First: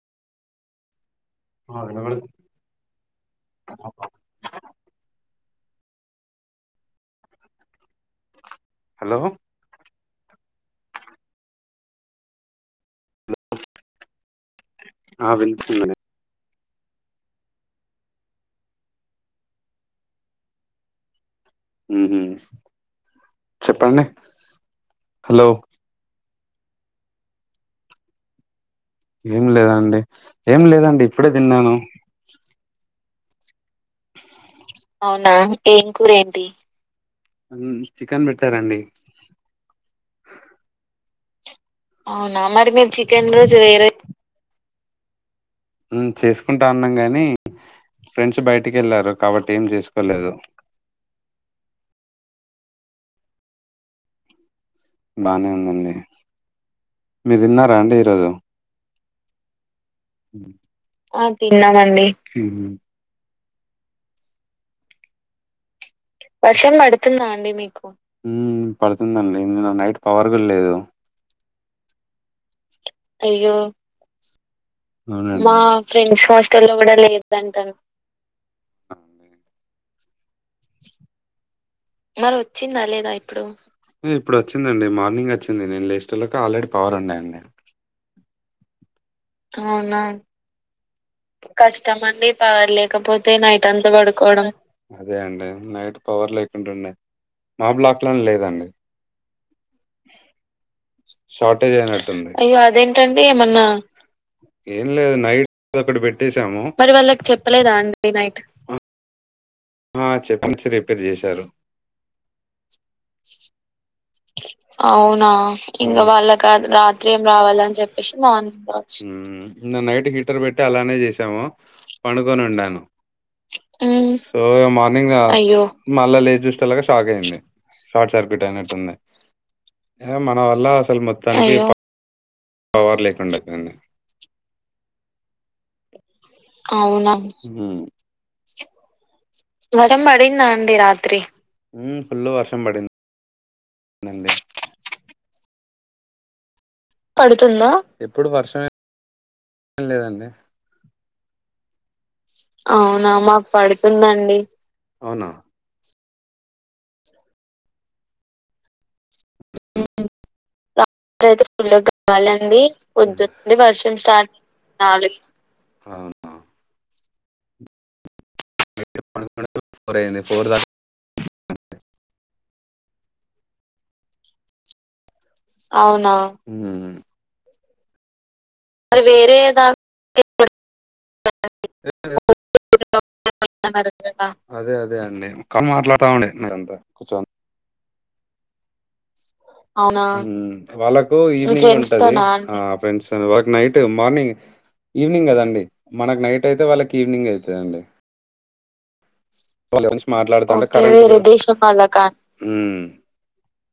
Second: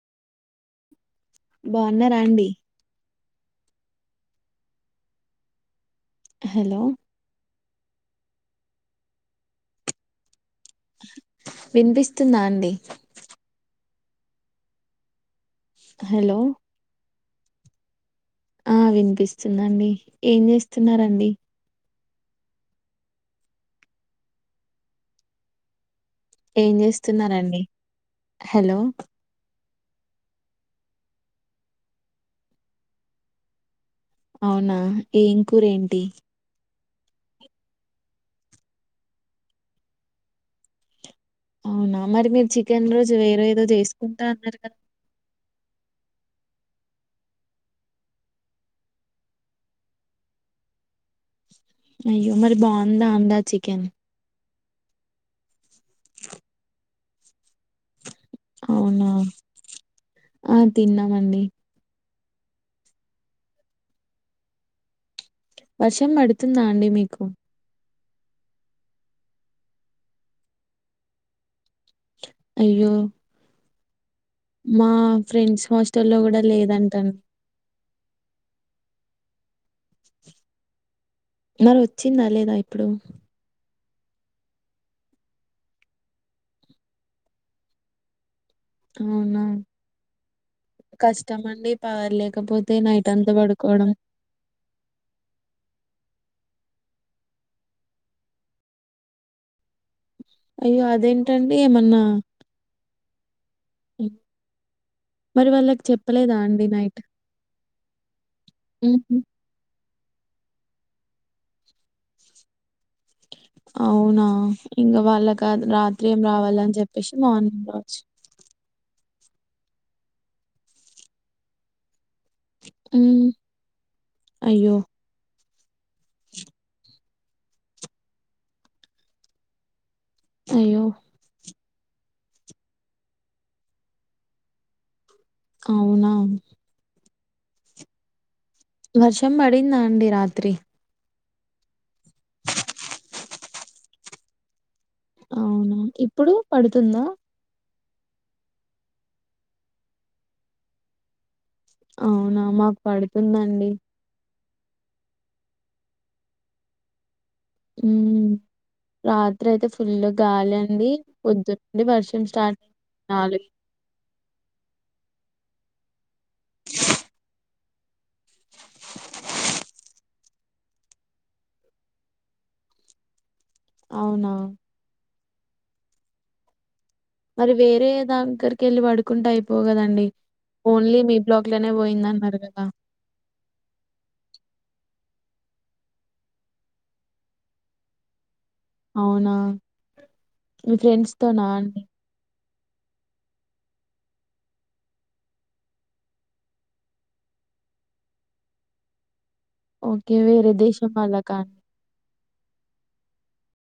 ఆ వినబడుతు బాన్నారాండి. [inaudible] Hello. Hello. వినిపిస్తుందా అండి. అ వినీ పి. హలో. ఆ వినిపిస్తుందండి, ఏం చేస్తున్నారండి. ఉహు చెప్పడి హలో. ఏం చేస్తున్నారండి, హలో. ఏం లేదండి, ఏం లేదండి, ఇప్పుడే తిన్నాను. అవునా అవునా, ఏం కూర ఏంటి ఏంకురేంటి. చికెన్ పెట్టారండి. అవునా, మరి మీరు చికెన్ రోజు, వేరే ఏదో చేసుకుంటా, అన్నారు కదా. ఊ చేసుకుంటా అన్నాం గాని. ఫ్రెండ్స్ బయటికి కెళ్లారు, కాబట్టి ఏం చేసుకోలేదు. అయ్యో, మరి బాగుందా అందా చికెన్. బానే ఉందండి, మీ తిన్నారా అండి. అవునా ఆ ఆ తిన్నామండి తిన్నానండి. [unintelligible] వర్షం పడుతుందా వర్షం అండి మీకు పడుతుందా అండి మీకు. ఊ పడుతుందండి, ఇందులో, నైట్ పవర్ కూడా లేదు. అయ్యో అయ్యో. మా మా ఫ్రెండ్స్ హాస్టల్లో ఫ్రెండ్స్ కూడా హాస్టల్ లో, కూడా లేదంటండి లేద అంటా. మరి వచ్చిందా మరి లేదా వొచ్చిందా ఇప్పుడు లేదా ఇప్పుడు. ఊ ఇప్పుడు వొచ్చిందండి, మార్నింగ్ అచ్చింది, నేను లేస్టళ్లకు ఆల్రెడీ పోవర్ ఉండే అండి. అవునా అవునా. కష్టం అండి పవర్ కష్టమఅండి, పవర్ లేకపోతే నైట్ లేకపోతే, అంతా నైట్ పడుకోవడం అంతా పడుకోవడం. అదే అండి నైట్ పవర్ లే కుంటుండే మా బ్లాక్ లోనే లేదండి అయ్యో! అదేంటండి షార్టేజ్ ఏమన్నా అయినట్టుంది అయ్యో అదేన్ ఏంటండీ ఏమాన్నా ఏం లేదు నై మరి వాళ్ళకి అదొకటి చెప్పలేదా బేట్టేసాము అండి మరి నైట్? వాళ్ళకి చెప్పలేదా అండి నైట్ హుహు. ఆ చెప్లిచి రిపేర్ చేశారు అవునా! ఇంగ అవునా వాళ్ళకా ఇంగా రాత్రి ఏం వాళ్ళ కాదు రావాలని రాత్రి చెప్పేసి ఏం మార్నింగ్ రావాలని రావచ్చు. చెప్పేసి ననుండచు నిన్న నైట్ హీటర్ పెట్టి అలానే చేసాము పండుకొని ఉండాను హ్మ్. సో ఇగ అయ్యో! మార్నింగ్ మళ్ళా లేసి చూసెటలకు షాక్ అయింది షార్ట్ సర్క్యూట్ అయినట్టుంది మన వల్ల అయ్యో! అసలు మొత్తానికి పవర్ లేకుండా అయిపెనండి అవునా హు వర్షం పడిందా వర్షం అండి పడిందా రాత్రి? అండి రాత్రి ఫుల్ వర్షం పడిం దండి అవునా ఇప్పుడు పడుతుందా? పడుతుందా ఇప్పుడు వర్షమేం లేదండి అవునా! మాకు అవునా మాకు పడుతుందండి. పడుతుందండి అవునా ఉమ్ రా త్రి అయితే ఫుల్ గాలి అండి రాత్రి అయితే ఫుల్గా పొద్దుండి వర్షం స్టార్ట్ గాలండి నాలుగు పొద్దునుండి వర్షం స్టార్ట్ అవునా జెప్ జెప్ పండుకునే సరికే ఫోర్ అయింది ఫోర్ దాక అవునా అవునా మరి వేరే దగ్గర్ కేళ్ళి మరి పడుకుంటే వేరే అయిపో దాని కదండి ఓన్లీ మీ బ్లాక్ లనే పోయిందన్నారు కదా అదే అది అదే అండి ఒక మాట్లాడుతా ఉండే మీరంతా కూచొని అవునా అవునా మీ ఫ్రెండ్స్ వాళ్ళకు తోనా ఈవినింగ్ అండి ఉంటది ఆ ఫ్రెండ్స్ తోని వాళ్లకు నైట్ మార్నింగ్ ఈవినింగ్ కదండి మనకు నైట్ అయితే వాళ్ళకి ఈవినింగ్ అయితదండి వాళ్ళు కలిసి ఓకే వేరే మాట్లాడుతుంటే దేశం కరెంట్ వాళ్ళకా